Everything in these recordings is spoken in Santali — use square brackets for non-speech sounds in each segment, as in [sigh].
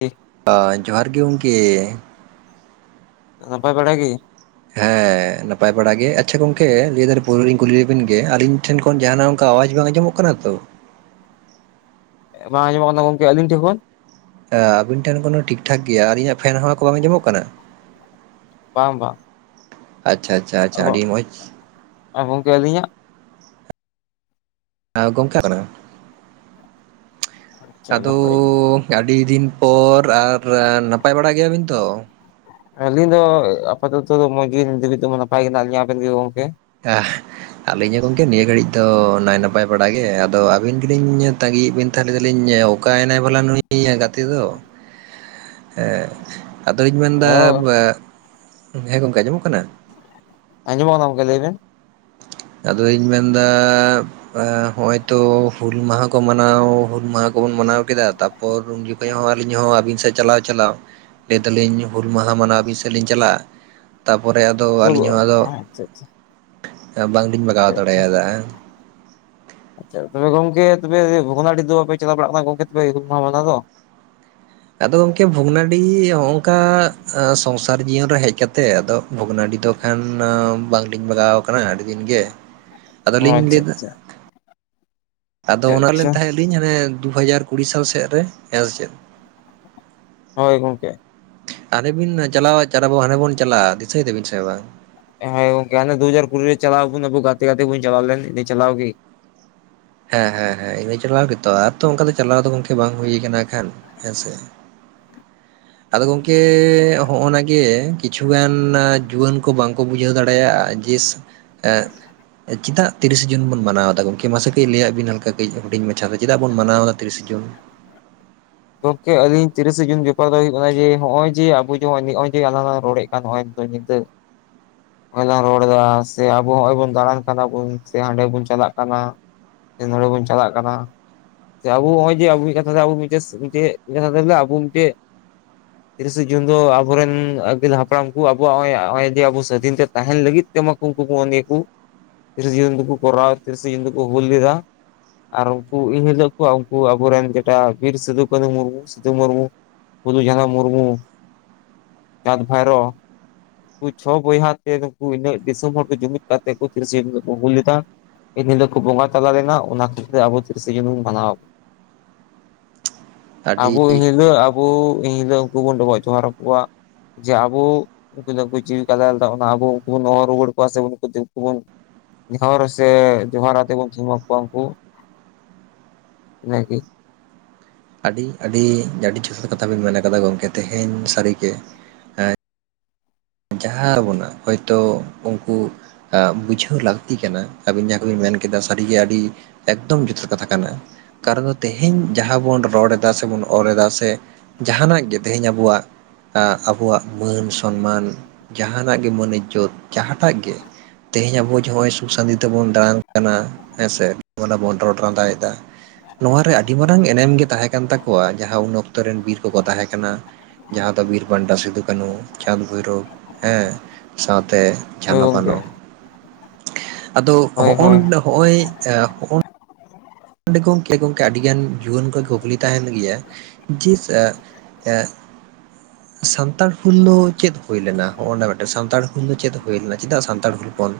ᱤᱦ ᱚ ᱡᱚᱦᱟᱨ ᱜᱮ ᱜᱚᱢᱠᱮ ᱱᱟᱯᱟᱭ ᱵᱟᱲᱟ ᱜᱤ, ᱦᱮᱸ ᱱᱟᱯᱟᱭ ᱵᱟᱲᱟ ᱜᱮ, ᱟᱪᱪᱷᱟ ᱜᱚᱝᱠᱮ ᱞᱟᱹᱭ ᱯᱩᱭᱞᱳ ᱠᱩᱞᱤ ᱞᱮᱵᱤᱱ ᱜᱮ ᱟᱞᱤᱧ ᱴᱷᱮᱱ ᱠᱷᱚᱱ ᱡᱟᱦᱟᱱᱟᱜ ᱚᱱᱠᱟ ᱟᱣᱟᱡᱽ ᱵᱟᱝ ᱟᱸᱡᱚᱢᱚᱜ ᱠᱟᱱᱟ ᱛᱚ? ᱵᱟᱝ ᱟᱡᱚᱢᱚᱜ ᱠᱟᱱᱟ ᱜᱚᱢᱠᱮ ᱟᱹᱞᱤᱧ ᱴᱷᱮᱱ ᱠᱷᱚᱱ? ᱟᱵᱤᱱ ᱴᱷᱮᱱ ᱠᱳᱱᱳ ᱴᱷᱤᱠ ᱴᱷᱟᱠ ᱜᱮᱭᱟ᱾ ᱟᱨ ᱤᱧᱟᱹᱜ ᱯᱷᱮᱱ ᱦᱟᱣᱟ ᱠᱚ ᱵᱟᱝ ᱟᱡᱚᱢᱚᱜ ᱠᱟᱱᱟ? ᱵᱟᱝ ᱵᱟᱝ ᱟᱪᱪᱷᱟ ᱟᱪᱪᱷᱟ ᱟᱪᱪᱷᱟ ᱟᱹᱰᱤ ᱢᱚᱡᱽ ᱚ ᱜᱚᱝᱠᱮ ᱟᱹᱞᱤᱧᱟᱜ? ᱜᱚᱝᱠᱮ [inaudible] ᱟᱪᱪᱷᱟ ᱟᱫᱚᱻ ᱱᱟᱯᱟᱭ ᱜᱮ ᱟᱹᱰᱤ ᱫᱤᱱ ᱯᱚᱨ ᱟᱨ ᱱᱟᱯᱟᱭ ᱵᱟᱲᱟ ᱜᱮᱭᱟᱵᱤᱱ ᱛᱚ? ᱟᱹᱞᱤᱧ ᱫᱚ ᱟᱯᱟᱛᱚᱛᱚ ᱫᱚ ᱢᱚᱡᱽ ᱜᱤ [unintelligible] ᱱᱤᱛᱚ ᱫᱚ ᱱᱟᱯᱟᱭ ᱜᱮ ᱦᱮᱱᱟᱜ ᱞᱤᱧ ᱟᱵᱮᱱ ᱜᱮ ᱜᱚᱝᱠᱮ.? ᱟᱦ, ᱟᱞᱤᱧ ᱦᱚᱸ ᱜᱚᱝᱠᱮ ᱱᱤᱭᱟᱹ ᱜᱷᱟᱹᱲᱤᱡ ᱫᱚ ᱱᱟᱭ ᱱᱟᱯᱟᱭ ᱵᱟᱲᱟᱜ ᱜᱮ ᱟᱫᱚ ᱟᱹᱵᱤᱱ ᱜᱮᱞᱤᱧ ᱛᱟᱺᱜᱤᱭᱮᱫ ᱵᱤᱱ ᱛᱟᱦ ᱞᱮᱫᱟᱞᱤᱧ ᱚᱠᱟᱭᱱᱟᱭ ᱵᱷᱟᱞᱟ ᱱᱩᱭ ᱜᱟᱛᱮ ᱫᱚ? [inaudible] ᱦᱮᱸ ᱟᱫᱚᱧ ᱚ ᱢᱮᱱᱫᱟ ᱦᱮᱸ ᱜᱚᱝᱠᱮ ᱟᱸᱡᱚᱢᱚᱜ ᱠᱟᱱᱟ? ᱟᱡᱚᱢᱚᱜ ᱠᱟᱱᱟ ᱜᱚᱢᱠᱮ ᱞᱟᱹᱭ ᱢᱮ? ᱟᱫᱚᱧ ᱢᱮᱱᱫᱟ ᱦᱚᱜᱚᱭᱛᱚ ᱦᱩᱞ ᱢᱟᱦᱟ ᱠᱚ ᱢᱟᱱᱟᱣ ᱦᱩᱞ ᱢᱟᱦᱟ ᱠᱚᱵᱚᱱ ᱢᱟᱱᱟᱣ ᱠᱮᱫᱟ ᱛᱟᱯᱚᱨ ᱯᱚᱨ ᱩᱱ ᱡᱚᱠᱷᱚᱱ ᱦᱚᱸ ᱟᱹᱞᱤᱧ ᱦᱚᱸ ᱟᱹᱵᱤᱱ ᱥᱮᱫ ᱪᱟᱞᱟᱣ ᱪᱟᱞᱟᱣ ᱞᱟᱹᱭ ᱫᱟᱞᱤᱧ ᱦᱩᱞ ᱢᱟᱦᱟ ᱢᱟᱱᱟᱣ ᱟᱵᱤᱱ ᱥᱮᱫ ᱞᱤᱧ ᱪᱟᱞᱟᱜᱼᱟ ᱾ ᱛᱟᱨᱯᱚᱨᱮ ᱟᱫᱚ ᱟᱹᱞᱤᱧ ᱦᱚᱸ ᱟᱫᱚ ᱟᱪᱷᱟ ᱟᱪᱷᱟ ᱵᱟᱝᱞᱤᱧ ᱵᱟᱜᱟᱣ ᱫᱟᱲᱮᱭᱟᱫᱟ᱾ ᱟᱪᱪᱷᱟ ᱛᱚᱵᱮ ᱜᱚᱝᱠᱮ ᱛᱚᱵᱮ ᱵᱷᱚᱜᱽᱱᱟᱰᱤ ᱫᱚ ᱵᱟᱯᱮ ᱪᱟᱞᱟᱣ ᱵᱟᱲᱟᱜ ᱠᱟᱱᱟ ᱜᱚᱝᱠᱮ ᱛᱚᱯᱮ ᱦᱩᱞ ᱢᱟᱦᱟ ᱢᱟᱱᱟᱣ ᱫᱚ᱾ ᱟᱫᱚ ᱜᱚᱝᱠᱮ ᱵᱷᱩᱜᱽᱱᱟᱰᱤ ᱱᱚᱜᱝᱠᱟ ᱥᱚᱝᱥᱟᱨ ᱡᱤᱭᱚᱱ ᱨᱮ ᱦᱮᱡ ᱠᱟᱛᱮᱮᱫ ᱟᱫᱚ ᱵᱷᱚᱜᱽᱱᱟᱰᱤ ᱫᱚ ᱠᱷᱟᱱ ᱵᱟᱝᱞᱤᱧ ᱵᱟᱜᱟᱣ ᱟᱠᱟᱱᱟ ᱟᱹᱰᱤ ᱫᱤᱱ ᱜᱮ᱾ ᱚ ᱟᱫᱚᱞᱤᱧ ᱟᱪᱪᱷᱟ ᱞᱟᱹᱭ ᱮᱫᱟ, ᱟᱪᱪᱷᱟ ᱟᱫᱚ ᱟᱪᱪᱷᱟ ᱚᱱᱟ ᱟᱪᱪᱷᱟ ᱞᱮᱱ ᱛᱟᱦᱮᱸᱫ ᱞᱤᱧ ᱦᱟᱱᱮ ᱫᱩ ᱦᱟᱡᱟᱨ ᱠᱩᱲᱤ ᱥᱟᱞ ᱥᱮᱫᱨᱮ ᱦᱮᱸᱥᱮ ᱪᱮᱫ ᱦᱚᱭ ᱜᱚᱝᱠᱮ ᱦᱟᱱᱰᱮ ᱵᱤᱱ ᱪᱟᱞᱟᱣ ᱟ ᱦᱟᱱᱰᱮ ᱵᱚᱱ ᱪᱟᱞᱟᱜᱼᱟ, ᱫᱤᱥᱟᱹᱭ ᱫᱟᱹᱵᱤᱱ ᱥᱮ ᱵᱟᱝ? ᱦᱮᱸ ᱜᱚᱝᱠᱮ ᱫᱩ ᱦᱟᱡᱟᱨ ᱠᱩᱲᱤ ᱨᱮ ᱪᱟᱞᱟᱣ ᱵᱚᱱ ᱟᱵᱚᱱ ᱜᱟᱛᱮ ᱜᱟᱛᱮ ᱵᱚᱱ ᱪᱟᱞᱟᱣ ᱞᱮᱱ ᱱᱮ ᱪᱟᱞᱟᱣ ᱜᱮ᱾ ᱦᱮᱸ ᱦᱮᱸ ᱦᱮᱸ ᱤᱱᱟᱹ ᱪᱟᱞᱟᱣ ᱜᱮᱛᱚ ᱟᱨ ᱛᱚ ᱚᱱᱠᱟ ᱫᱚ ᱪᱟᱞᱟᱣ ᱫᱚ ᱜᱚᱢᱠᱮ ᱵᱟᱝ ᱦᱩᱭ ᱠᱟᱱᱟ ᱮᱱᱠᱷᱟᱱ ᱦᱮᱸᱥᱮ᱾ ᱟᱫᱚ ᱜᱚᱝᱠᱮ ᱦᱚᱜᱼ ᱱᱟ ᱜᱮ ᱠᱤᱪᱷᱩᱜᱟᱱ ᱡᱩᱣᱟᱹᱱ ᱠᱚ ᱵᱟᱝᱠᱚ ᱵᱩᱡᱷᱟᱹᱣ ᱫᱟᱲᱮᱭᱟᱜᱼᱟ ᱡᱮ ᱪᱮᱫᱟᱜ ᱛᱤᱨᱤᱥᱮ ᱡᱩᱱ ᱵᱚᱱ ᱢᱟᱱᱟᱣ ᱫᱟ ᱜᱚᱢᱠᱮ? ᱢᱟᱥᱮ ᱠᱟᱹᱡ ᱞᱟᱹᱭᱟᱜ ᱵᱤᱱ ᱦᱟᱞᱠᱟ ᱠᱟᱹᱡ ᱦᱩᱰᱤᱧ ᱢᱟᱪᱷᱟ, ᱫᱚ ᱪᱮᱫᱟᱜ ᱵᱚᱱ ᱢᱟᱱᱟᱣᱫᱟ ᱛᱤᱨᱤᱥᱮ ᱡᱩᱱ? ᱜᱚᱢᱠᱮ ᱟᱞᱤᱧ ᱛᱤᱨᱤᱥᱟ ᱡᱩᱱ ᱵᱮᱯᱟᱨ ᱫᱚ ᱦᱩᱭᱩᱜ ᱠᱟᱱᱟ ᱡᱮ ᱱᱚᱜᱼᱚᱭ ᱡᱮ ᱟᱵᱚ ᱡᱮ ᱱᱚᱜᱼᱚᱭ ᱡᱮ ᱟᱞᱟᱝᱞᱟᱝ ᱨᱚᱲᱮᱫ ᱠᱟᱱ ᱱᱚᱼᱚᱭ ᱧᱤᱫᱟᱹ [inaudible] ᱱᱚᱜ ᱞᱟᱝ ᱨᱚᱲ ᱮᱫᱟ ᱥᱮ ᱟᱵᱚ ᱦᱚᱸᱜᱚᱭ ᱵᱚᱱ ᱫᱟᱬᱟᱱ ᱠᱟᱱᱟ ᱵᱩᱱ ᱥᱮ ᱦᱟᱸᱰᱮ ᱵᱚᱱ ᱪᱟᱞᱟᱜ ᱠᱟᱱᱟ᱾ ᱱᱚᱸᱰᱮ ᱵᱚᱱ ᱪᱟᱞᱟᱜ ᱠᱟᱱᱟ, ᱟᱵᱚ ᱱᱚᱜᱼᱚᱭ ᱡᱮ ᱟᱵᱚ ᱠᱟᱛᱷᱟ ᱟᱵᱚ ᱢᱤᱫᱴᱮᱱ ᱪᱮᱫ [unintelligible] ᱟᱵᱚ ᱢᱤᱫᱴᱮᱡ᱾ ᱛᱤᱨᱤᱥᱮ ᱡᱩᱱ ᱫᱚ ᱟᱵᱚᱨᱮᱱ ᱟᱹᱜᱤᱞ ᱦᱟᱯᱲᱟᱢ ᱠᱚ ᱟᱵᱚᱣᱟᱜ ᱱᱚᱜᱼᱚᱭ ᱱᱚᱜᱼᱚᱭ ᱡᱮ ᱟᱵᱚ ᱥᱟᱫᱷᱤᱱ ᱛᱮ ᱛᱟᱦᱮᱱ ᱞᱟᱹᱜᱤᱫ, ᱢᱟᱠᱚ [unintelligible] ᱠᱚ ᱛᱤᱨᱤᱥ ᱡᱩᱱ ᱠᱚᱨᱟᱣ ᱛᱤᱨᱤᱥ ᱡᱩ ᱠᱚ ᱦᱩᱞ ᱞᱮᱫᱟ᱾ ᱟᱨ ᱩᱱᱠᱩ ᱮᱤᱱᱦᱤᱞᱳᱜ ᱠᱚ ᱩᱱᱠᱩ ᱟᱵᱚᱨᱮᱱ ᱡᱮᱴᱟ ᱵᱤᱨ ᱥᱤᱫᱷᱩ ᱠᱟᱱᱩ ᱢᱩᱨᱢᱩ ᱥᱤᱫᱩ ᱢᱩᱨᱢᱩ ᱯᱷᱩᱞᱚᱡᱷᱟᱱᱚ ᱢᱩᱨᱢᱩ ᱪᱟᱸᱫ ᱵᱷᱟᱭᱨᱚ ᱩᱱᱠᱩ ᱪᱷᱚ ᱵᱚᱭᱦᱟ ᱛᱮ ᱠᱩᱱᱩ ᱩᱱᱟᱹᱜ ᱫᱤᱥᱚᱢ ᱦᱚᱲ ᱠᱚ ᱡᱩᱢᱤᱫ ᱠᱟᱛᱮ ᱛᱤᱨᱮᱥᱮ ᱡᱩᱱ ᱠᱚ ᱦᱩᱞ ᱞᱮᱫᱟ᱾ ᱮᱱᱦᱤᱞᱳᱜ ᱠᱚ ᱵᱚᱸᱜᱟ ᱛᱟᱞᱟ ᱞᱮᱱᱟ ᱚᱱᱟ ᱠᱷᱟᱹᱛᱤᱨ ᱛᱮ ᱟᱵᱚ ᱛᱤᱨᱤᱥᱮ ᱡᱩᱱ ᱵᱚᱱ ᱢᱟᱱᱟᱣ ᱟᱵᱚᱱ᱾ ᱟᱹᱰᱤ ᱟᱵᱚ ᱮᱱᱦᱤᱞᱳᱜ ᱟᱵᱚ ᱮᱱᱦᱤᱞᱳᱜ ᱩᱱᱠᱩ ᱵᱚᱱ ᱰᱚᱵᱚᱜ ᱡᱚᱦᱟᱨ ᱟᱠᱚᱣᱟ ᱡᱮ ᱟᱵᱚ ᱩᱱᱠᱩ ᱫᱚᱠᱚ ᱡᱤᱶᱤ ᱠᱚ ᱟᱞᱟᱭ ᱞᱮᱫᱟ ᱟᱵᱚ ᱟᱵᱚ ᱩᱱᱠᱩᱵᱩᱱ ᱦᱚᱦᱚ ᱨᱩᱣᱟᱹᱲ ᱠᱚᱣᱟ ᱥᱮ ᱩᱱᱠᱩᱵᱚᱱ ᱫᱷᱩᱯ ᱠᱚᱵᱚᱱ ᱱᱮᱦᱚᱨ ᱥᱮ ᱡᱚᱦᱟᱨ ᱟᱛᱮ ᱵᱚᱱ ᱛᱷᱩᱢᱟᱠᱚᱣᱟ ᱩᱱᱠᱩ, ᱤᱱᱟᱹᱜᱮ ᱟᱹᱰᱤ ᱟᱹᱰᱤ ᱟᱹᱰᱤ ᱡᱚᱛᱷᱟᱛ ᱠᱟᱛᱷᱟ ᱵᱤᱱ ᱢᱮᱱ ᱠᱟᱫᱟ ᱜᱚᱢᱠᱮ ᱛᱮᱦᱮᱧ ᱥᱟᱹᱨᱤ ᱜᱮ᱾ ᱡᱟᱦᱟᱸ ᱟᱵᱚᱱᱟᱜ ᱦᱚᱭᱛᱚ ᱩᱱᱠᱩ ᱵᱩᱡᱷᱟᱹᱣ ᱞᱟᱹᱠᱛᱤ ᱠᱟᱱᱟ ᱟᱹᱵᱤᱱ ᱡᱟᱦᱟᱸ ᱠᱚᱵᱤᱱ ᱢᱮᱱ ᱠᱮᱫᱟ ᱥᱟᱹᱨᱤᱜᱮ ᱟᱹᱰᱤ᱾ ᱮᱠᱫᱚᱢ ᱡᱚᱛᱷᱟᱛ ᱠᱟᱛᱷᱟ ᱠᱟᱱᱟ᱾ ᱠᱟᱨᱚᱱ ᱫᱚ ᱛᱮᱦᱤᱧ ᱡᱟᱦᱟᱸ ᱵᱚᱱ ᱨᱚᱲ ᱮᱫᱟ ᱥᱮᱵᱚᱱ ᱚᱞ ᱮᱫᱟ ᱥᱮ, ᱡᱟᱦᱟᱱᱟᱜ ᱜᱮ ᱛᱮᱦᱤᱧ ᱟᱵᱚᱣᱟᱜ ᱟᱸ ᱟᱵᱚᱣᱟᱜ ᱢᱟᱹᱱ ᱥᱚᱱᱢᱟᱱ ᱡᱟᱦᱟᱱᱟᱜ ᱜᱮ ᱢᱟᱹᱱ ᱤᱡᱚᱛ ᱡᱟᱦᱟᱸᱴᱟᱜ ᱜᱮ ᱛᱮᱦᱮᱧ ᱟᱵᱚ ᱡᱚᱜ ᱚᱭ ᱥᱩᱠ ᱥᱟᱱᱛᱤ ᱛᱮᱵᱚᱱ ᱫᱟᱬᱟᱱ ᱠᱟᱱᱟ᱾ ᱦᱮᱸᱥᱮ ᱚᱱᱮ ᱵᱚᱱ ᱨᱚᱲ ᱞᱟᱸᱫᱟᱣᱮᱫᱟ᱾ ᱱᱚᱣᱟᱨᱮ ᱟᱹᱰᱤ ᱢᱟᱨᱟᱝ ᱮᱱᱮᱢ ᱜᱮ ᱛᱟᱦᱮᱸ ᱠᱟᱱ ᱛᱟᱠᱚᱣᱟ ᱡᱟᱦᱟᱸ ᱩᱱ ᱚᱠᱛᱚ ᱨᱮᱱ ᱵᱤᱨ ᱠᱚᱠᱚ ᱛᱟᱦᱮᱸ ᱠᱟᱱᱟ᱾ ᱡᱟᱦᱟᱸ ᱫᱚ ᱵᱤᱨ ᱵᱟᱱᱴᱟ ᱥᱤᱫᱩ ᱠᱟᱹᱱᱩ ᱪᱟᱸᱫᱽ ᱵᱷᱳᱭᱨᱳᱵ ᱦᱮᱸ ᱥᱟᱶᱛᱮ ᱦᱚᱭ ᱡᱷᱟᱱᱚ ᱜᱚᱢᱠᱮ᱾ ᱵᱟᱱᱚ ᱟᱫᱚ ᱦᱚᱜᱼᱚᱱ ᱦᱳᱭ ᱦᱚᱜᱼᱚᱭ ᱦᱚᱜ ᱚᱸᱰᱮ ᱜᱚᱝᱠᱮ ᱜᱚᱢᱠᱮ ᱟᱹᱰᱤ ᱜᱟᱱ ᱡᱩᱣᱟᱹᱱ ᱠᱚ ᱠᱩᱠᱞᱤ ᱛᱟᱦᱮᱱ ᱜᱮᱭᱟ ᱡᱮ ᱮ [inaudible] ᱥᱟᱱᱛᱟᱲ ᱦᱩᱞ ᱫᱚ ᱪᱮᱫ ᱦᱩᱭ ᱞᱮᱱᱟ? ᱦᱚᱜᱼ ᱱᱟ ᱢᱤᱫᱴᱮᱱ ᱥᱟᱱᱛᱟᱲ ᱦᱩᱞ ᱫᱚ ᱪᱮᱫ ᱦᱩᱭ ᱞᱮᱱᱟ ᱪᱮᱫᱟᱜ ᱥᱟᱱᱛᱟᱲ ᱦᱩᱞ ᱵᱚᱱ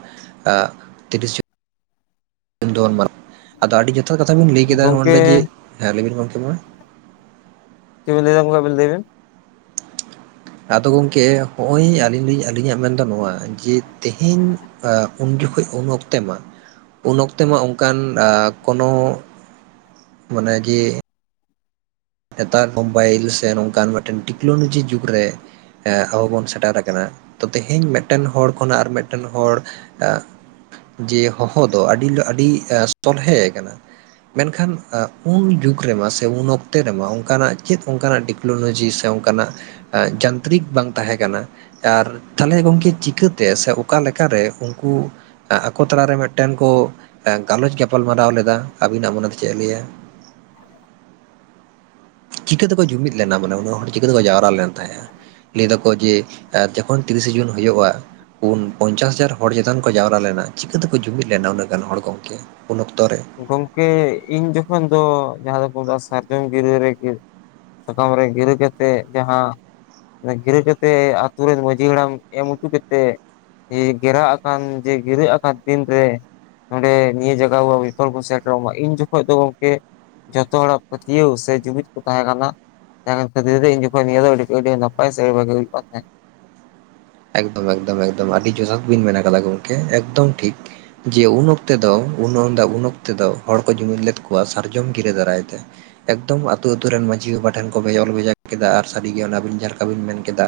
ᱛᱤᱨᱤᱥ ᱡᱩᱱ ᱟᱫᱚ ᱟᱹᱰᱤ ᱡᱚᱛᱷᱟᱛ ᱠᱟᱛᱷᱟ ᱵᱤᱱ ᱞᱟᱹᱭ ᱠᱮᱫᱟ ᱱᱚᱼᱚ ᱜᱚᱝᱠᱮ ᱱᱚᱰᱮ ᱡᱮ, ᱦᱮᱸ ᱞᱟᱹᱭᱵᱤᱱ ᱜᱚᱝᱠᱮ ᱢᱟ ᱪᱤᱫ ᱞᱟᱹᱭ ᱫᱟ ᱠᱚᱝᱠᱮ ᱟᱵᱤᱱ ᱞᱟᱹᱭ ᱵᱮᱱ ᱟᱫᱚ ᱜᱚᱢᱠᱮ ᱦᱚᱸᱜᱼᱚᱭ ᱟᱹᱞᱤᱧ ᱞᱤᱧ ᱟᱹᱞᱤᱧᱟᱜ ᱢᱮᱱᱫᱚ ᱱᱚᱣᱟ ᱡᱮ ᱛᱮᱦᱮᱧ ᱩᱱ ᱡᱚᱠᱷᱚᱡ ᱩᱱ ᱚᱠᱛᱮ ᱢᱟ ᱩᱱ ᱚᱠᱛᱮ ᱢᱟ ᱚᱱᱠᱟᱱ ᱠᱚᱱᱚ ᱢᱟᱱ ᱜᱮᱲᱻ [unintelligible] ᱱᱮᱛᱟᱨ ᱢᱳᱵᱟᱭᱤᱞ ᱥᱮ ᱱᱚᱝᱠᱟᱱ ᱢᱤᱫᱴᱮᱱ ᱴᱮᱠᱱᱳᱞᱚᱡᱤ ᱡᱩᱜᱽ ᱨᱮ, ᱟᱵᱚ ᱵᱚᱱ ᱥᱮᱴᱮᱨ ᱟᱠᱟᱱᱟ, ᱛᱚ ᱛᱮᱦᱮᱧ ᱢᱤᱫᱴᱮᱱ ᱦᱚᱲ ᱠᱷᱚᱱᱟᱜ ᱟᱨ ᱢᱤᱫᱴᱮᱱ ᱦᱚᱲ ᱮ ᱡᱮ ᱦᱚᱦᱚ ᱫᱚ ᱟᱹᱰᱤ ᱟᱹᱰᱤ ᱥᱚᱞᱦᱮ ᱠᱟᱱᱟ᱾ ᱢᱮᱱᱠᱷᱟᱱ ᱩᱱ ᱡᱩᱜᱽ ᱨᱮᱢᱟ ᱥᱮ ᱩᱱ ᱚᱠᱛᱚ ᱛᱮ ᱨᱮᱢᱟ ᱚᱱᱠᱟᱱᱟᱜ ᱪᱮᱫ ᱚᱱᱠᱟᱱᱟᱜ ᱴᱮᱠᱱᱳᱞᱚᱡᱤ ᱥᱮ ᱚᱱᱠᱟᱱᱟᱜ ᱡᱟᱱᱛᱨᱤᱠ ᱵᱟᱝ ᱛᱟᱦᱮᱸ ᱠᱟᱱᱟ᱾ ᱟᱨ ᱛᱟᱦᱚᱞᱮ ᱜᱚᱢᱠᱮ ᱪᱤᱠᱟᱹᱛᱮ ᱥᱮ ᱚᱠᱟ ᱞᱮᱠᱟᱨᱮ ᱩᱱᱠᱩ ᱟᱠᱚ ᱛᱟᱞᱟᱨᱮ ᱢᱤᱫᱴᱮᱱ ᱠᱚ ᱜᱟᱞᱚᱪ ᱜᱟᱯᱟᱞ ᱢᱟᱨᱟᱣ ᱞᱮᱫᱟ, ᱟᱵᱤᱱᱟᱜ ᱢᱚᱱᱮ ᱛᱮ ᱪᱮᱫ ᱮ ᱞᱟᱹᱭᱟ? ᱪᱤᱠᱟᱹ ᱛᱮᱠᱚ ᱡᱩᱢᱤᱫ ᱞᱮᱱᱟ ᱢᱟᱱᱮ ᱩᱱᱟᱹᱜ ᱦᱚᱲ ᱪᱤᱠᱟᱹ ᱛᱮᱠᱚ ᱡᱟᱣᱨᱟ ᱞᱮᱱ ᱛᱟᱦᱮᱸᱜᱼᱟ᱾ ᱞᱟᱹᱭ ᱫᱟᱠᱚ ᱡᱮ ᱡᱚᱠᱷᱚᱱ ᱛᱤᱨᱤᱥᱮ ᱡᱩᱱ ᱦᱩᱭᱩᱜᱼᱟ᱾ ᱯᱩᱱ ᱯᱚᱧᱪᱟᱥ ᱦᱟᱡᱟᱨ ᱦᱚᱲ ᱪᱮᱛᱟᱱ ᱠᱚ ᱡᱟᱣᱨᱟ ᱞᱮᱱᱟ, ᱪᱤᱠᱟᱹ ᱛᱮᱠᱚ ᱡᱩᱢᱤᱫ ᱞᱮᱱᱟ ᱩᱱᱟᱹᱜ ᱜᱟᱱ ᱦᱚᱲ ᱜᱚᱝᱠᱮ? ᱩᱱ ᱚᱠᱛᱚ ᱨᱮ ᱜᱚᱢᱠᱮ ᱤᱧ ᱡᱚᱠᱷᱚᱱ ᱫᱚ ᱡᱟᱦᱟᱸ ᱫᱚᱠᱚ ᱢᱮᱛᱟᱜᱼᱟ ᱥᱟᱨᱡᱚᱢ ᱜᱤᱨᱟᱹ ᱨᱮ ᱥᱟᱠᱟᱢ ᱨᱮ ᱜᱤᱨᱟᱹ ᱠᱟᱛᱮᱫ ᱡᱟᱦᱟᱸ ᱜᱤᱨᱟᱹ ᱠᱟᱛᱮᱜ ᱟᱛᱳ ᱨᱮᱱ ᱢᱟᱺᱡᱷᱤ ᱦᱟᱲᱟᱢ ᱮᱢ ᱦᱚᱪᱚ ᱠᱟᱛᱮ ᱜᱮᱨᱟ ᱟᱠᱟᱱ ᱡᱮ ᱜᱤᱨᱟᱹᱜ ᱟᱠᱟᱱ ᱫᱤᱱ ᱨᱮ ᱱᱚᱸᱰᱮ ᱱᱤᱭᱟᱹ ᱡᱟᱭᱜᱟ ᱵᱤᱯᱚᱞ ᱠᱚ ᱤᱱ ᱡᱚᱠᱷᱚᱱ ᱫᱚ ᱜᱚᱢᱠᱮ ᱡᱷᱚᱛᱚ ᱦᱚᱲᱟᱜ ᱯᱟᱹᱛᱭᱟᱹᱣ ᱥᱮ ᱡᱩᱢᱤᱫ ᱠᱚ ᱛᱟᱦᱮᱸ ᱠᱟᱱᱟ ᱾ [unintelligible] ᱜᱮ ᱦᱩᱭᱩᱜ ᱠᱟᱱ ᱛᱟᱸᱦᱮ ᱮᱠᱫᱚᱢ ᱮᱠᱫᱚᱢ ᱮᱠᱫᱚᱢ ᱟᱹᱰᱤ ᱡᱚᱛᱷᱟᱛ ᱵᱤᱱ ᱢᱮᱱᱟ ᱠᱟᱫᱟ ᱜᱚᱢᱠᱮ ᱮᱠᱫᱚᱢ ᱴᱷᱤᱠ ᱡᱮ ᱩᱱ ᱚᱠᱛᱮ ᱫᱚ ᱩᱱᱟᱹ ᱩᱱ ᱚᱠᱛᱮ ᱫᱚ ᱦᱚᱲ ᱠᱚ ᱡᱩᱢᱤᱫ ᱞᱮᱫ ᱠᱚᱣᱟ ᱥᱟᱨᱡᱚᱢ ᱜᱤᱨᱟᱹ ᱫᱟᱨᱟᱭ ᱛᱮ᱾ ᱮᱠᱫᱚᱢ ᱟᱛᱩ ᱟᱛᱩ ᱨᱮᱱ ᱢᱟᱺᱡᱷᱤ ᱵᱟᱵᱟ ᱴᱷᱮᱱ ᱠᱚ ᱚᱞ ᱵᱷᱮᱡᱟ ᱠᱮᱫᱟ ᱟᱨ ᱥᱟᱹᱨᱤᱜᱮ ᱚᱱᱟᱵᱤᱱ ᱡᱟᱦᱟᱸ ᱞᱮᱠᱟ ᱵᱤᱱ ᱢᱮᱱ ᱠᱮᱫᱟ᱾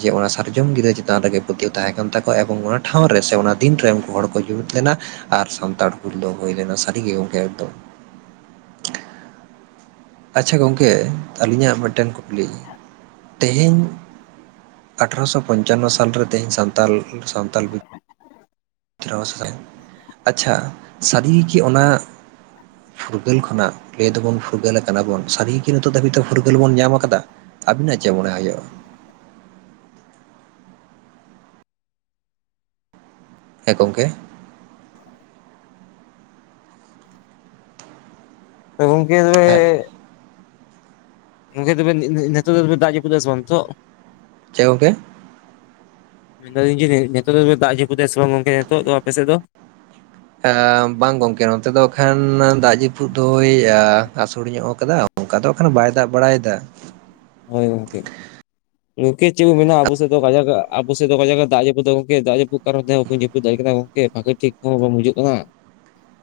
ᱡᱮ ᱚᱱᱟ ᱥᱟᱨᱡᱚᱢ ᱜᱤᱨᱟᱹ ᱪᱮᱛᱟᱱ ᱨᱮᱜᱮ ᱯᱩᱛᱭᱣ ᱛᱟᱦᱮᱸ ᱠᱟᱱ ᱛᱟᱠᱚᱣᱟ ᱮᱵᱚᱝ ᱚᱱᱟ ᱴᱷᱟᱶ ᱨᱮ ᱥᱮ ᱚᱱᱟ ᱫᱤᱱ ᱨᱮ ᱩᱱᱠᱩ ᱦᱚᱲ ᱠᱚ ᱡᱩᱢᱤᱫ ᱞᱮᱱᱟ ᱾ ᱟᱨ ᱥᱟᱱᱛᱟᱲ ᱦᱩᱞ ᱫᱚ ᱦᱩᱭ ᱞᱮᱱᱟ ᱥᱟᱹᱨᱤᱜᱮ ᱜᱚᱢᱠᱮ ᱮᱠᱫᱚᱢ ᱟᱪᱪᱷᱟ ᱜᱚᱝᱠᱮ ᱟᱹᱞᱤᱧᱟᱜ ᱢᱤᱫᱴᱮᱱ ᱠᱩᱠᱞᱤ ᱛᱮᱦᱮᱧ ᱟᱴᱷᱨᱚᱥᱚ ᱯᱚᱧᱪᱟᱱᱱᱚ ᱥᱟᱞ ᱨᱮ ᱛᱮᱦᱤᱧ ᱥᱟᱱᱛᱟᱞ ᱥᱟᱱᱛᱟᱞ [unintelligible] ᱟᱪᱪᱷᱟ ᱥᱟᱹᱨᱤ ᱠᱤ ᱚᱱᱟ ᱯᱷᱩᱨᱜᱟᱹᱞ ᱠᱷᱚᱱᱟᱜ ᱞᱟᱹᱭ ᱫᱚᱵᱚᱱ ᱯᱷᱩᱨᱜᱟᱹᱞ ᱟᱠᱟᱱᱟᱵᱚᱱ, ᱥᱟᱹᱨᱤ ᱜᱮ ᱱᱤᱛᱚᱜ ᱫᱷᱟᱹᱵᱤᱡ ᱯᱷᱩᱨᱜᱟᱹᱞ ᱵᱚᱱ ᱧᱟᱢ ᱟᱠᱟᱫᱟ? ᱟᱹᱵᱤᱱᱟᱜ ᱪᱮᱫ ᱢᱚᱱᱮ ᱦᱩᱭᱩᱜᱼᱟ᱾ ᱦᱮᱸ ᱜᱚᱢᱠᱮ ᱜᱚᱝᱠᱮ ᱛᱚᱵᱮ ᱦᱮᱸ ᱜᱚᱢᱠᱮ ᱛᱚᱵᱮ ᱱᱤᱛᱚᱜ ᱫᱚ ᱛᱚᱵᱮ ᱫᱟᱜ ᱡᱟᱹᱯᱩᱫ ᱫᱟᱭ ᱥᱮ ᱵᱟᱝ ᱱᱤᱛᱚᱜ? ᱪᱮᱫ ᱜᱚᱝᱠᱮ ᱢᱮᱱᱫᱟᱞᱤᱧ ᱡᱮ ᱱᱤᱛᱚᱜ ᱫᱚ ᱫᱟᱜ ᱡᱟᱹᱯᱩᱫ ᱫᱟᱭ ᱥᱮ ᱵᱟᱝ ᱜᱚᱝᱠᱮ ᱱᱤᱛᱚᱜ ᱫᱚ ᱟᱯᱮ ᱥᱮᱫ ᱫᱚ? ᱮᱸ ᱵᱟᱝ ᱜᱚᱝᱠᱮ ᱱᱚᱛᱮ ᱫᱚ ᱮᱠᱷᱟᱱ ᱫᱟᱜ ᱡᱟᱹᱯᱩᱫ ᱫᱚᱭ ᱟᱹᱥᱩᱲ ᱧᱚᱜ ᱟᱠᱟᱫᱟ᱾ ᱚᱱᱠᱟ ᱫᱚ ᱮᱠᱷᱱ ᱵᱟᱭ ᱫᱟᱵ ᱵᱟᱲᱟᱭᱮᱫᱟ ᱾ ᱦᱳᱭ ᱜᱚᱝᱠᱮ ᱜᱚᱝᱠᱮ ᱪᱮᱫ ᱵᱚ ᱢᱮᱱᱟ ᱟᱵᱚ ᱥᱮᱫ ᱫᱚ ᱠᱟᱡᱟᱠ ᱟᱵᱚ ᱥᱮᱫ ᱫᱚ ᱠᱟᱡᱟᱠ ᱫᱟᱜ ᱡᱟᱯᱩᱫ ᱫᱚ ᱜᱚᱝᱠᱮ ᱫᱟᱜ ᱡᱟᱯᱩᱫ ᱠᱟᱨᱚᱱ ᱛᱮ ᱦᱚᱸ ᱵᱟᱠᱚᱧ ᱡᱟᱹᱯᱤᱫ ᱫᱟᱲᱮᱭᱟᱜ ᱠᱟᱱᱟ ᱜᱚᱝᱠᱮ ᱵᱷᱟᱜᱤ ᱴᱷᱤᱠ ᱦᱚᱸ ᱵᱟᱝ ᱦᱤᱡᱩᱜ ᱠᱟᱱᱟ᱾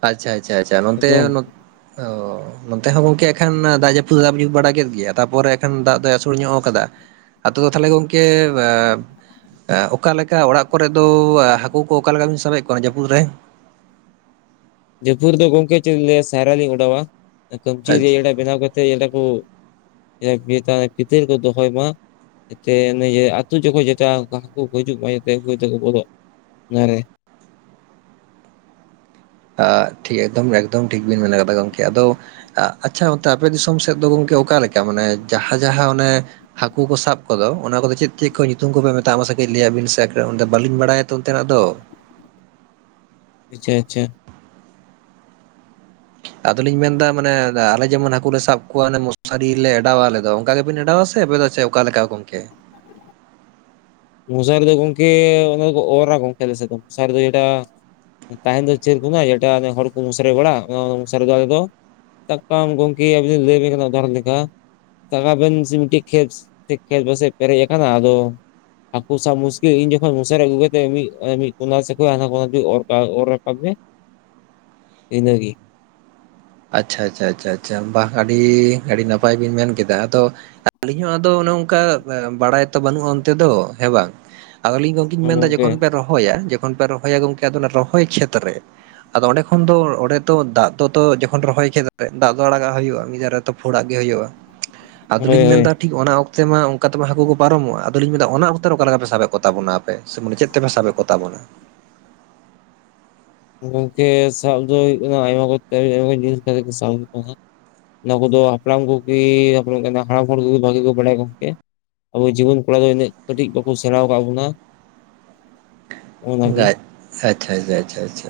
ᱟᱪᱷᱟ ᱟᱪᱷᱟ ᱟᱪᱷᱟ ᱱᱚᱛᱮ ᱮᱠᱫᱚᱢ ᱚ ᱱᱚᱛᱮ ᱦᱚᱸ ᱜᱚᱝᱠᱮ ᱮᱱᱠᱷᱟᱱ ᱫᱟᱜ ᱡᱟᱹᱯᱩᱫ ᱫᱟᱜ ᱧᱩᱛ ᱵᱟᱲᱟ ᱠᱮᱫ ᱜᱮᱭᱟ ᱛᱟᱨᱯᱚᱨ ᱮᱱᱠᱷ ᱫᱟᱜ ᱫᱚᱭ ᱟᱹᱥᱩᱞ ᱧᱚᱜ ᱠᱟᱫᱟ᱾ ᱟᱛᱩ ᱫᱚ ᱛᱟᱦᱚᱞᱮ ᱜᱚᱢᱠᱮ ᱚᱠᱟᱞᱮᱠᱟ ᱚᱲᱟᱜ ᱠᱚᱨᱮ ᱫᱚ ᱦᱟᱹᱠᱩ ᱠᱚ ᱚᱠᱟᱠᱟᱵᱤᱱ ᱥᱟᱵᱟᱭᱮᱫ ᱠᱚᱣᱟ ᱡᱟᱹᱯᱩᱫ ᱨᱮ ᱡᱟᱯᱩᱫ ᱨᱮᱫᱚ ᱜᱚᱝᱠᱮ ᱪᱮᱫ ᱞᱟᱹᱭᱟ ᱥᱟᱭᱨᱟ ᱞᱤᱧ ᱚᱰᱚᱜᱼᱟ, ᱠᱟᱹᱵᱪᱤ ᱟᱪᱪᱷᱟ ᱨᱮ ᱵᱮᱱᱟᱣ ᱠᱟᱛᱮ ᱚᱱᱮ ᱠᱚ [unintelligible] ᱪᱤᱛᱟᱹᱨ ᱠᱚ ᱫᱚᱦᱚᱭ ᱢᱟ᱾ ᱡᱟᱛᱮ ᱚᱱᱮ ᱡᱮ ᱟᱹᱛᱩ ᱡᱚᱠᱷᱚᱡ ᱡᱮᱴᱟ ᱦᱟᱹᱠᱩ ᱠᱚ ᱦᱤᱡᱩᱜ ᱢᱟ ᱡᱟᱛᱮ ᱩᱱ ᱫᱚᱠᱚ ᱵᱚᱞᱚᱜ ᱢᱟᱨᱮ ᱟ ᱮᱠᱫᱚᱢ ᱮᱠᱫᱚᱢ ᱴᱷᱤᱠ ᱵᱤᱱ ᱢᱮᱱ ᱠᱟᱫᱟ ᱜᱚᱢᱠᱮ ᱟᱫᱚ ᱟᱪᱪᱷᱟ ᱚᱱᱛᱮ ᱟᱯᱮ ᱫᱤᱥᱚᱢ ᱥᱮᱫ ᱫᱚ ᱜᱚᱝᱠᱮ ᱚᱠᱟ ᱞᱮᱠᱟ ᱢᱟᱱᱮ ᱡᱟᱦᱟᱸ ᱡᱟᱦᱟᱸ ᱚᱱᱮ ᱦᱟᱹᱠᱩ ᱠᱚ ᱥᱟᱵ ᱠᱚᱫᱚ ᱚᱱᱟ ᱠᱚᱫᱚ ᱪᱮᱫ ᱪᱮᱫ ᱠᱚ ᱧᱩᱛᱩᱢ ᱠᱚᱯᱮ ᱢᱮᱛᱟᱜᱼᱟ ᱢᱟᱥᱮ ᱠᱟᱹᱡ ᱞᱟᱹᱭᱟᱵᱤᱱ ᱥᱮ ᱵᱟᱹᱞᱤᱧ ᱵᱟᱲᱟᱭᱟᱛᱚ ᱚᱱᱛᱮᱱᱟᱜ ᱫᱚ? ᱟᱪᱪᱷᱟ ᱟᱪᱪᱷᱟ ᱟᱫᱚ ᱞᱤᱧ ᱢᱮᱱ ᱫᱟ ᱢᱟᱱᱮ ᱟᱞᱮ ᱡᱮᱢᱚᱱ ᱦᱟᱹᱠᱩ ᱞᱮ ᱥᱟᱵ ᱠᱚᱣᱟ ᱮᱱᱮ ᱢᱚᱥᱟᱨᱤ ᱞᱮ ᱚᱰᱟᱣᱟ ᱟᱞᱮ ᱫᱚ ᱚᱱᱠᱟ ᱜᱮᱵᱮᱱ ᱚᱰᱟᱣᱟ ᱥᱮ ᱟᱯᱮ ᱫᱚ ᱪᱮ? ᱚᱠᱟ ᱞᱮᱠᱟ ᱜᱚᱢᱠᱮ ᱢᱚᱥᱟᱨᱤ ᱫᱚ ᱜᱚᱝᱠᱮ ᱚᱱᱟ ᱫᱚᱠᱚ ᱚᱨᱟ ᱜᱚᱝᱠᱮ ᱟᱞᱮ ᱥᱮᱫ ᱫᱚ ᱢᱚᱥᱟᱨᱤ ᱫᱚ ᱡᱮᱴᱟ᱾ ᱛᱟᱦᱮᱱ ᱫᱚ ᱪᱮᱫ ᱠᱚ [inaudible] ᱡᱮᱴᱟ ᱦᱚᱲ ᱠᱚ ᱢᱚᱥᱟᱨᱤ ᱵᱟᱲᱟᱜ ᱢᱚᱥᱟᱨᱤ ᱫᱚ ᱟᱨᱮ ᱫᱚ ᱥᱟᱵ ᱠᱟᱢ ᱜᱚᱝᱠᱤ ᱟᱵᱤᱱ ᱞᱟᱭ ᱵᱤᱱ [inaudible] ᱩᱫᱟᱦᱚᱨᱚᱱ ᱞᱮᱠᱟ ᱥᱟᱵ ᱠᱟᱜ ᱵᱮᱱ ᱥᱤ ᱢᱤᱫ ᱴᱤᱡ ᱠᱷᱮᱛ ᱠᱷᱮᱛ ᱯᱟᱥᱮᱫ ᱯᱮᱨᱮᱡ ᱟᱠᱟᱱᱟ ᱟᱫᱚ ᱦᱟᱹᱠᱩ ᱥᱟᱵ ᱢᱩᱥᱠᱤᱞ ᱤᱧ ᱡᱚᱠᱷᱚᱱ ᱢᱚᱥᱟᱨᱤ ᱟᱹᱜᱩ ᱠᱟᱛᱮ ᱢᱤᱫ ᱢᱤᱫ ᱠᱳᱱᱟ ᱥᱮ ᱠᱷᱚᱱ ᱦᱟᱱᱟ ᱠᱳᱱᱟ ᱚᱨ ᱚᱨ ᱨᱟᱠᱟᱵ ᱤᱱᱟᱹ ᱜᱤ ᱟᱪᱪᱷᱟ ᱟᱪᱪᱷᱟ ᱟᱪᱪᱷᱟ ᱟᱪᱪᱷᱟ ᱵᱟᱝ ᱟᱹᱰᱤ ᱟᱹᱰᱤ ᱱᱟᱯᱟᱭ ᱵᱤᱱ ᱢᱮᱱ ᱠᱮᱫᱟ ᱛᱚ᱾ ᱟᱹᱞᱤᱧ ᱦᱚᱸ ᱟᱫᱚ ᱚᱱᱮ ᱚᱱᱠᱟ ᱵᱟᱲᱟᱭ ᱛᱚ ᱵᱟᱹᱱᱩᱜᱼᱟ ᱚᱱᱛᱮ ᱫᱚ ᱦᱮᱸ ᱵᱟᱝ? ᱟᱫᱚᱞᱤᱧ ᱜᱚᱢᱠᱮᱧ ᱢᱮᱱᱫᱟ ᱜᱚᱝᱠᱮ ᱡᱚᱠᱷᱚᱱ ᱯᱮ ᱨᱚᱦᱚᱭᱟ ᱡᱚᱠᱷᱚᱱ ᱯᱮ ᱨᱚᱦᱚᱭᱟ ᱜᱚᱢᱠᱮ ᱟᱫᱚ ᱚᱱᱟ ᱨᱚᱦᱚᱭ ᱠᱷᱮᱛ ᱨᱮ ᱟᱫᱚ ᱚᱸᱰᱮ ᱠᱷᱚᱱ ᱫᱚ ᱚᱸᱰᱮ ᱛᱚ ᱫᱟᱜ ᱫᱚᱛᱚ ᱡᱚᱼ ᱼᱠᱷᱚᱱ ᱨᱚᱦᱚᱭ ᱠᱷᱮᱛ ᱨᱮ ᱫᱟᱜ ᱫᱚ ᱟᱲᱟᱜᱟ ᱦᱩᱭᱩᱜᱼᱟ ᱢᱤᱫᱟᱨᱮ ᱛᱚ ᱯᱷᱩᱲᱟᱜ ᱜᱮ ᱦᱩᱭᱩᱜᱼᱟ ᱦᱳᱭ ᱟᱫᱚᱞᱤᱧ ᱦᱳᱭ ᱢᱮᱱᱫᱟ ᱴᱷᱤᱠ ᱚᱱᱟ ᱚᱠᱛᱮ ᱢᱟ ᱚᱱᱠᱟ ᱛᱮᱢᱟ ᱦᱟᱹᱠᱩ ᱠᱚ ᱯᱟᱨᱚᱢᱚᱜᱼᱟ ᱟᱫᱚᱞᱤᱧ ᱢᱮᱱᱫᱟ ᱚᱱᱟ ᱚᱠᱛᱮ ᱨᱮ ᱚᱠᱟ ᱞᱮᱠᱟ ᱯᱮ ᱥᱟᱵᱮᱫ ᱠᱚ ᱛᱟᱵᱚᱱᱟᱼᱟ? ᱼᱯᱮ ᱥᱮ ᱢᱟᱱᱮ ᱪᱮᱫ ᱛᱮᱯᱮ ᱥᱟᱵᱮᱫ ᱠᱚᱛᱟᱵᱚᱱᱟ? ᱜᱚᱝᱠᱮ ᱥᱟᱵ ᱫᱚ ᱦᱩᱭᱩᱜ ᱠᱟᱱᱟ ᱟᱭᱢᱟ ᱠᱚᱛᱮ ᱟᱭᱢᱟ ᱡᱤᱱᱤᱥ ᱠᱟᱛᱮ ᱥᱟᱵ ᱦᱩᱭᱩᱜ ᱠᱟᱱᱟ ᱦᱟᱜ᱾ ᱚᱱᱟ ᱠᱩᱫᱚ ᱦᱟᱯᱲᱟᱢ ᱠᱚᱜᱮ ᱦᱟᱲᱟᱢ ᱵᱷᱟᱜᱤ ᱠᱚ ᱵᱟᱲᱟᱭᱟ ᱜᱚᱝᱠᱮ᱾ ᱟᱵᱚ ᱡᱤᱵᱚᱱ ᱠᱚᱲᱟ ᱫᱚ ᱩᱱᱟᱹᱜ ᱠᱟᱹᱴᱤᱡ ᱵᱟᱠᱚ ᱥᱮᱬᱟᱣ ᱟᱠᱟᱫ ᱵᱚᱱᱟ᱾ ᱚᱱᱟᱜᱮ ᱜᱟᱪ ᱟᱪᱪᱷᱟ ᱟᱪᱪᱷᱟ ᱟᱪᱷᱟ ᱟᱪᱷᱟ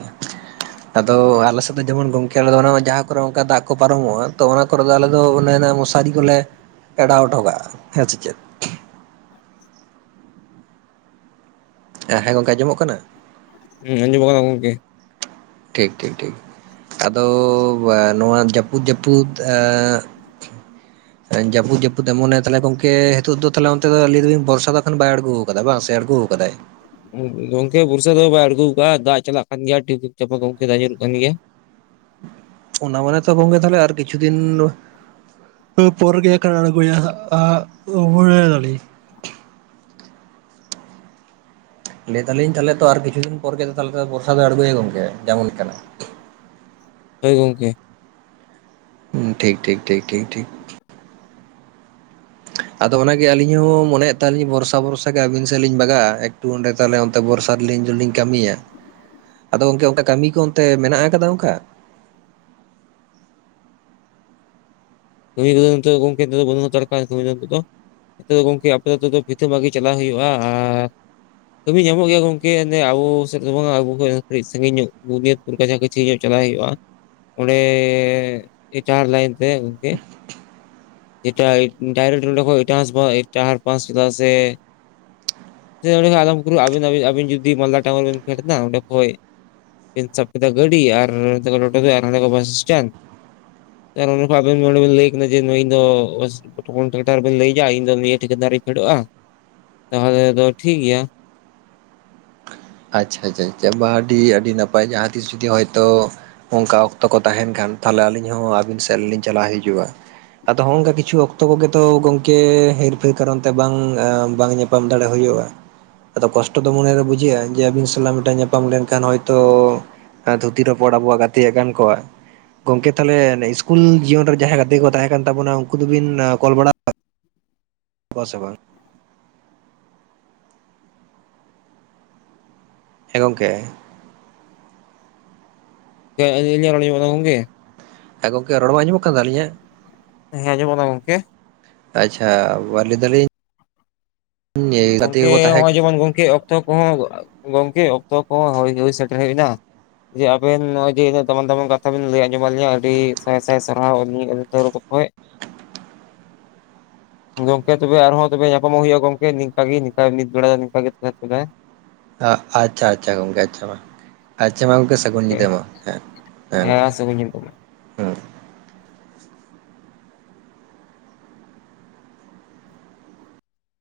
ᱟᱫᱚ ᱟᱞᱮ ᱥᱮᱫ ᱡᱮᱢᱚᱱ ᱜᱚᱝᱠᱮ ᱟᱞᱮ ᱫᱚ ᱚᱱᱟ ᱡᱟᱦᱟᱸ ᱠᱚᱨᱮ ᱚᱱᱠᱟ ᱫᱟᱜ ᱠᱚ ᱯᱟᱨᱚᱢᱚᱜᱼᱟ ᱛᱚ ᱚᱱᱟ ᱠᱚᱨᱮ ᱫᱚ ᱟᱞᱮ ᱫᱚ ᱚᱱᱮ ᱚᱱᱟ ᱢᱚᱥᱟᱨᱤ ᱠᱚᱞᱮ ᱮᱰᱟᱣ ᱚᱴᱚ ᱠᱟᱜᱼᱟ ᱦᱮᱸ ᱪᱮ ᱪᱮᱫ ᱮ ᱦᱮᱸ ᱜᱚᱝᱠᱮ ᱟᱸᱚᱢᱚᱜ ᱠᱟᱱᱟ ᱦᱸᱩᱢ ᱟᱸᱡᱚᱢᱚᱜ ᱠᱟᱱᱟ ᱜᱚᱢᱠᱮ ᱴᱷᱤᱠ ᱴᱷᱤᱠ ᱴᱷᱤᱠ ᱟᱫᱚ ᱱᱚᱣᱟ ᱡᱟᱹᱯᱩᱫ ᱡᱟᱹᱯᱩᱫ ᱮᱸ [inaudible] ᱮᱸ ᱡᱟᱹᱯᱩᱫ ᱡᱟᱹᱯᱩᱫ ᱮᱢᱚᱱᱮ ᱛᱟᱦᱞᱮ ᱜᱚᱝᱠᱮ ᱦᱤᱛᱚᱜ ᱫᱚ ᱛᱟᱦᱞᱮ ᱚᱱᱛᱮ ᱫᱚ ᱞᱟᱹᱭ ᱫᱟᱞᱤᱧ ᱵᱚᱨᱥᱟ ᱫᱚ ᱮᱠᱷᱚᱱ ᱵᱟᱭ ᱟᱬᱜᱩ ᱠᱟᱫᱟ ᱵᱟᱝ ᱥᱮ ᱟᱬᱜᱩ ᱟᱠᱟᱫᱟᱭ? ᱜᱚᱝᱠᱮ ᱵᱚᱨᱥᱟ ᱫᱚ ᱵᱟᱭ ᱟᱬᱜᱩ ᱟᱠᱟᱜᱼᱟ ᱫᱟᱜ ᱪᱟᱞᱟᱜ ᱠᱟᱱ ᱜᱮᱭᱟ ᱴᱤᱯᱤᱠ ᱴᱟᱯᱟᱠ ᱜᱚᱝᱠᱮ ᱫᱟᱜ ᱧᱩᱨᱩᱜ ᱠᱟᱱ ᱜᱮᱭᱟ᱾ ᱚᱱᱟ ᱢᱟᱱᱮ ᱛᱚ ᱜᱚᱝᱜᱮ ᱛᱟᱦᱞᱮ ᱟᱨ ᱠᱤᱪᱷᱩ ᱫᱤᱱ ᱯᱚᱨ ᱜᱮ ᱠᱷᱟᱱ ᱟᱬᱜᱚᱭᱟᱭ ᱦᱟᱜ ᱞᱟᱹᱭ ᱫᱟᱞᱤᱧ ᱛᱟᱦᱞᱮ ᱛᱚ ᱟᱨ ᱠᱤᱪᱷᱩ ᱫᱤᱱ ᱯᱚᱨᱜᱮ ᱛᱟᱦᱞᱮ ᱛᱚ ᱵᱚᱨᱥᱟ ᱫᱚ ᱟᱬᱜᱚᱭᱟ ᱜᱚᱝᱠᱮ ᱡᱮᱢᱚᱱ ᱠᱟᱱᱟ ᱦᱳᱭ ᱜᱚᱢᱠᱮ ᱴᱷᱤᱠ ᱴᱷᱤᱠ ᱴᱷᱤᱠ ᱴᱷᱤᱠ ᱴᱷᱤᱠ ᱟᱫᱚ ᱚᱱᱟᱜᱮ ᱟᱹᱞᱤᱧ ᱦᱚᱸ ᱢᱚᱱᱭᱮᱫ ᱛᱟᱦᱮᱱᱟᱞᱤᱧ ᱵᱚᱨᱥᱟ ᱵᱷᱚᱨᱥᱟ ᱜᱮ ᱟᱹᱵᱤᱱ ᱥᱮᱫ ᱞᱤᱧ ᱵᱟᱠᱟᱜ-ᱟ ᱛᱩ ᱚᱰᱮ ᱛᱟᱦᱟᱞᱮ ᱚᱱᱛᱮ ᱵᱚᱨᱥᱟ ᱨᱮᱞᱤᱧ ᱞᱤᱧ ᱠᱟᱢᱤᱭᱟ ᱟᱫᱚ ᱜᱚᱝᱠᱮ ᱚᱝᱠᱟ ᱠᱟᱢᱤ ᱠᱚ ᱚᱱᱛᱮ ᱢᱮᱱᱟᱜ ᱟᱠᱟᱫᱟ ᱚᱝᱠᱟ ᱠᱟᱹᱢᱤ ᱠᱚᱫᱚ ᱚᱱᱛᱮ ᱜᱚᱝᱠᱮ [inaudible] ᱱᱤᱛᱚᱜ ᱫᱚ ᱜᱚᱢᱠᱮ ᱟᱯᱮ ᱛᱮᱫᱚ ᱯᱷᱤᱛᱟᱹ ᱵᱷᱟᱜᱤ ᱪᱟᱞᱟᱣ ᱦᱩᱭᱩᱜᱼᱟ ᱟᱨ ᱠᱟᱹᱢᱤ ᱧᱟᱢᱚᱜ ᱜᱮᱭᱟ ᱜᱚᱝᱠᱮ ᱟᱵᱚ ᱥᱮᱫ ᱫᱚ ᱵᱟᱝ ᱟᱵᱚ ᱠᱷᱚᱡ ᱠᱟᱹᱴᱤᱡ ᱥᱟᱺᱜᱤᱧ ᱧᱚᱜ ᱠᱩᱨ ᱠᱟᱪᱟ ᱠᱟᱪᱷᱤ ᱧᱚᱜ ᱪᱟᱞᱟᱜ ᱦᱩᱭᱩᱜᱼᱟ ᱚᱸᱰᱮ ᱪᱟᱨ ᱞᱟᱭᱤᱱ ᱛᱮ ᱜᱚᱝᱠᱮ [inaudible] ᱰᱟᱭᱨᱮᱴ ᱱᱚᱸᱰᱮ ᱠᱷᱚᱡ [inaudible] ᱤᱴᱟᱦᱟᱨ ᱯᱟᱥᱛᱟ ᱥᱮᱫ ᱥᱮ ᱚᱸᱰᱮ ᱠᱷᱚᱡ ᱟᱞᱚᱢᱯᱩᱠᱩᱨ ᱟᱬᱜᱩ ᱮᱱᱟᱵᱤᱱ ᱟᱵᱤᱱ ᱡᱩᱫᱤ ᱢᱟᱞᱫᱟ ᱴᱟᱣᱩᱱ ᱨᱮ ᱯᱷᱮᱰ ᱮᱱᱟ ᱚᱸᱰᱮ ᱠᱷᱚᱡ ᱥᱟᱵ ᱠᱮᱫᱟ ᱜᱟᱹᱰᱤ ᱟᱨ ᱦᱟᱸᱰᱮ ᱠᱷᱚᱡ ᱵᱟᱥ ᱥᱴᱮᱱᱰ᱾ ᱛᱟᱨ ᱚᱱᱠᱟ ᱟᱵᱮᱱ ᱱᱚᱸᱰᱮ ᱵᱮᱱ ᱞᱟᱹᱭ ᱠᱮᱫᱟ ᱡᱮ ᱱᱟᱭ ᱟᱫᱚ ᱢᱚᱴᱟᱢᱩᱴᱤ ᱞᱟᱹᱭ ᱠᱮᱜᱼᱟ ᱤᱧ ᱫᱚ ᱱᱤᱭᱟᱹ ᱴᱷᱤᱠᱮ ᱫᱟᱨᱤᱧ ᱯᱷᱮᱰᱚᱜᱼᱟ᱾ ᱛᱟᱦᱚᱞᱮ ᱫᱚ ᱴᱷᱤᱠ ᱜᱮᱭᱟ᱾ ᱟᱪᱪᱷᱟ ᱟᱪᱪᱷᱟ ᱪᱟ ᱵᱟᱦ ᱟᱹᱰᱤ ᱟᱹᱰᱤ ᱱᱟᱯᱟᱭ ᱡᱟᱦᱟᱸ ᱛᱤᱥ ᱡᱩᱫᱤ ᱦᱚᱭᱛᱳ ᱚᱱᱠᱟ ᱚᱠᱛᱚ ᱠᱚ ᱛᱟᱦᱮᱱ ᱠᱷᱟᱱ ᱛᱟᱦᱚᱞᱮ ᱟᱹᱞᱤᱧ ᱦᱚᱸ ᱟᱹᱵᱤᱱ ᱥᱮᱫ ᱞᱤᱧ ᱪᱟᱞᱟᱣ ᱦᱤᱡᱩᱜ-ᱟ ᱟᱫᱚ ᱦᱚᱸᱜᱚᱝᱠᱟ ᱠᱤᱪᱷᱩ ᱚᱠᱛᱚ ᱠᱚᱜᱮ ᱛᱚ ᱜᱚᱝᱠᱮ ᱦᱮᱨ ᱯᱷᱮᱨ ᱠᱟᱨᱚᱱ ᱛᱮ ᱵᱟᱝ ᱵᱟᱝ ᱧᱟᱯᱟᱢᱚᱜ ᱧᱟᱯᱟᱢ ᱫᱟᱲᱮ ᱦᱩᱭᱩᱜ-ᱟ ᱟᱫᱚ ᱠᱚᱥᱴᱚ ᱫᱚ ᱢᱚᱱᱮ ᱨᱮ ᱵᱩᱡᱷᱟᱜ-ᱟ ᱡᱮ ᱟᱹᱵᱤᱱ ᱥᱟᱞᱟᱜ ᱢᱤᱫᱴᱟᱝ ᱧᱟᱯᱟᱢ ᱞᱮᱱᱠᱷᱟᱱ ᱦᱚᱭ ᱛᱚ ᱛᱷᱩᱛᱤ ᱨᱚᱯᱚᱲ ᱟᱵᱚᱣᱟᱜ ᱜᱟᱛᱮ ᱜᱟᱱ ᱠᱚᱜᱼᱟ ᱜᱚᱝᱠᱮ ᱛᱟᱦᱚᱞᱮ ᱤᱥᱠᱩᱞ ᱡᱤᱭᱚᱱ ᱨᱮ ᱡᱟᱦᱟᱭ ᱜᱟᱛᱮ ᱠᱚ ᱛᱟᱦᱮᱸ ᱠᱟᱱ ᱛᱟᱵᱚᱱᱟ ᱩᱱᱠᱩ ᱫᱚ ᱵᱤᱱ ᱠᱚᱞ ᱵᱟᱲᱟ [unintelligible] ᱠᱚ ᱥᱮ ᱵᱟᱝ ᱦᱮᱸ ᱜᱚᱝᱠᱮ ᱜᱚᱝᱠᱮ ᱟᱞᱤᱧ ᱟᱜ ᱨᱚᱲ ᱟᱡᱚᱢᱚᱜ ᱠᱟᱱᱟ ᱜᱚᱝᱠᱮ ᱦᱮᱸ ᱜᱚᱝᱠᱮ ᱨᱚᱲ ᱵᱟᱝ ᱟᱡᱚᱜ ᱠᱟᱱᱟ ᱟᱞᱤᱧᱟᱜ ᱦᱮᱸ ᱟᱡᱚᱢᱚᱜ ᱠᱟᱱᱟ ᱜᱚᱝᱠᱮ ᱟᱪᱪᱷᱟ ᱞᱟᱹᱭ ᱫᱟᱞᱤᱧ ᱜᱟᱛᱮ ᱜᱚᱝᱠᱮ ᱠᱚᱠᱚ ᱛᱟᱦᱮᱸ ᱱᱚᱜ-ᱚᱭ ᱡᱮᱢᱚᱱ ᱜᱚᱝᱠᱮ ᱚᱠᱛᱚ ᱠᱚᱦᱚᱸ ᱜᱚᱝᱠᱮ ᱚᱠᱛᱚ ᱠᱚᱦᱚ ᱦᱩᱭ ᱥᱮᱴᱮᱨ ᱦᱮᱡ ᱮᱱᱟ ᱡᱮ ᱟᱵᱮᱱ ᱱᱚᱜᱚᱭ ᱡᱮ ᱩᱱᱟᱹᱜ ᱫᱟᱢᱟᱱ ᱫᱟᱢᱟᱱ ᱠᱟᱛᱷᱟ ᱵᱮᱱ ᱞᱟᱹᱭ ᱟᱡᱚᱢ ᱟᱜ ᱞᱤᱧᱟ ᱟᱰᱤ ᱥᱟᱭ ᱥᱟᱭ ᱥᱟᱨᱦᱟᱣ ᱟᱞᱤᱧ ᱦᱳᱭ ᱜᱚᱝᱠᱮ ᱛᱚᱵᱮ ᱟᱨ ᱦᱚᱸ ᱛᱚᱵᱮ ᱧᱟᱯᱟᱢᱚᱜ ᱦᱩᱭᱩᱜ-ᱟ ᱜᱚᱝᱠᱮ ᱱᱚᱠᱟ ᱜᱤ ᱱᱤᱛ ᱵᱮᱲᱟ ᱫᱚ ᱛᱟᱦᱟᱞᱮ ᱟᱪᱪᱷᱟ ᱟᱪᱪᱷᱟ ᱜᱚᱝᱠᱮ ᱟᱪᱪᱷᱟ ᱟᱪᱪᱷᱟ ᱢᱟ ᱟᱪᱪᱷᱟ ᱜᱚᱢᱠᱮ ᱥᱟᱹᱜᱩᱱ ᱧᱤᱫᱟᱹ ᱢᱟ ᱦᱮᱸ ᱦᱮᱸ ᱜᱚᱝᱠᱮ ᱥᱟᱹᱜᱩᱱ ᱧᱤᱫᱟᱹ ᱦᱩᱸ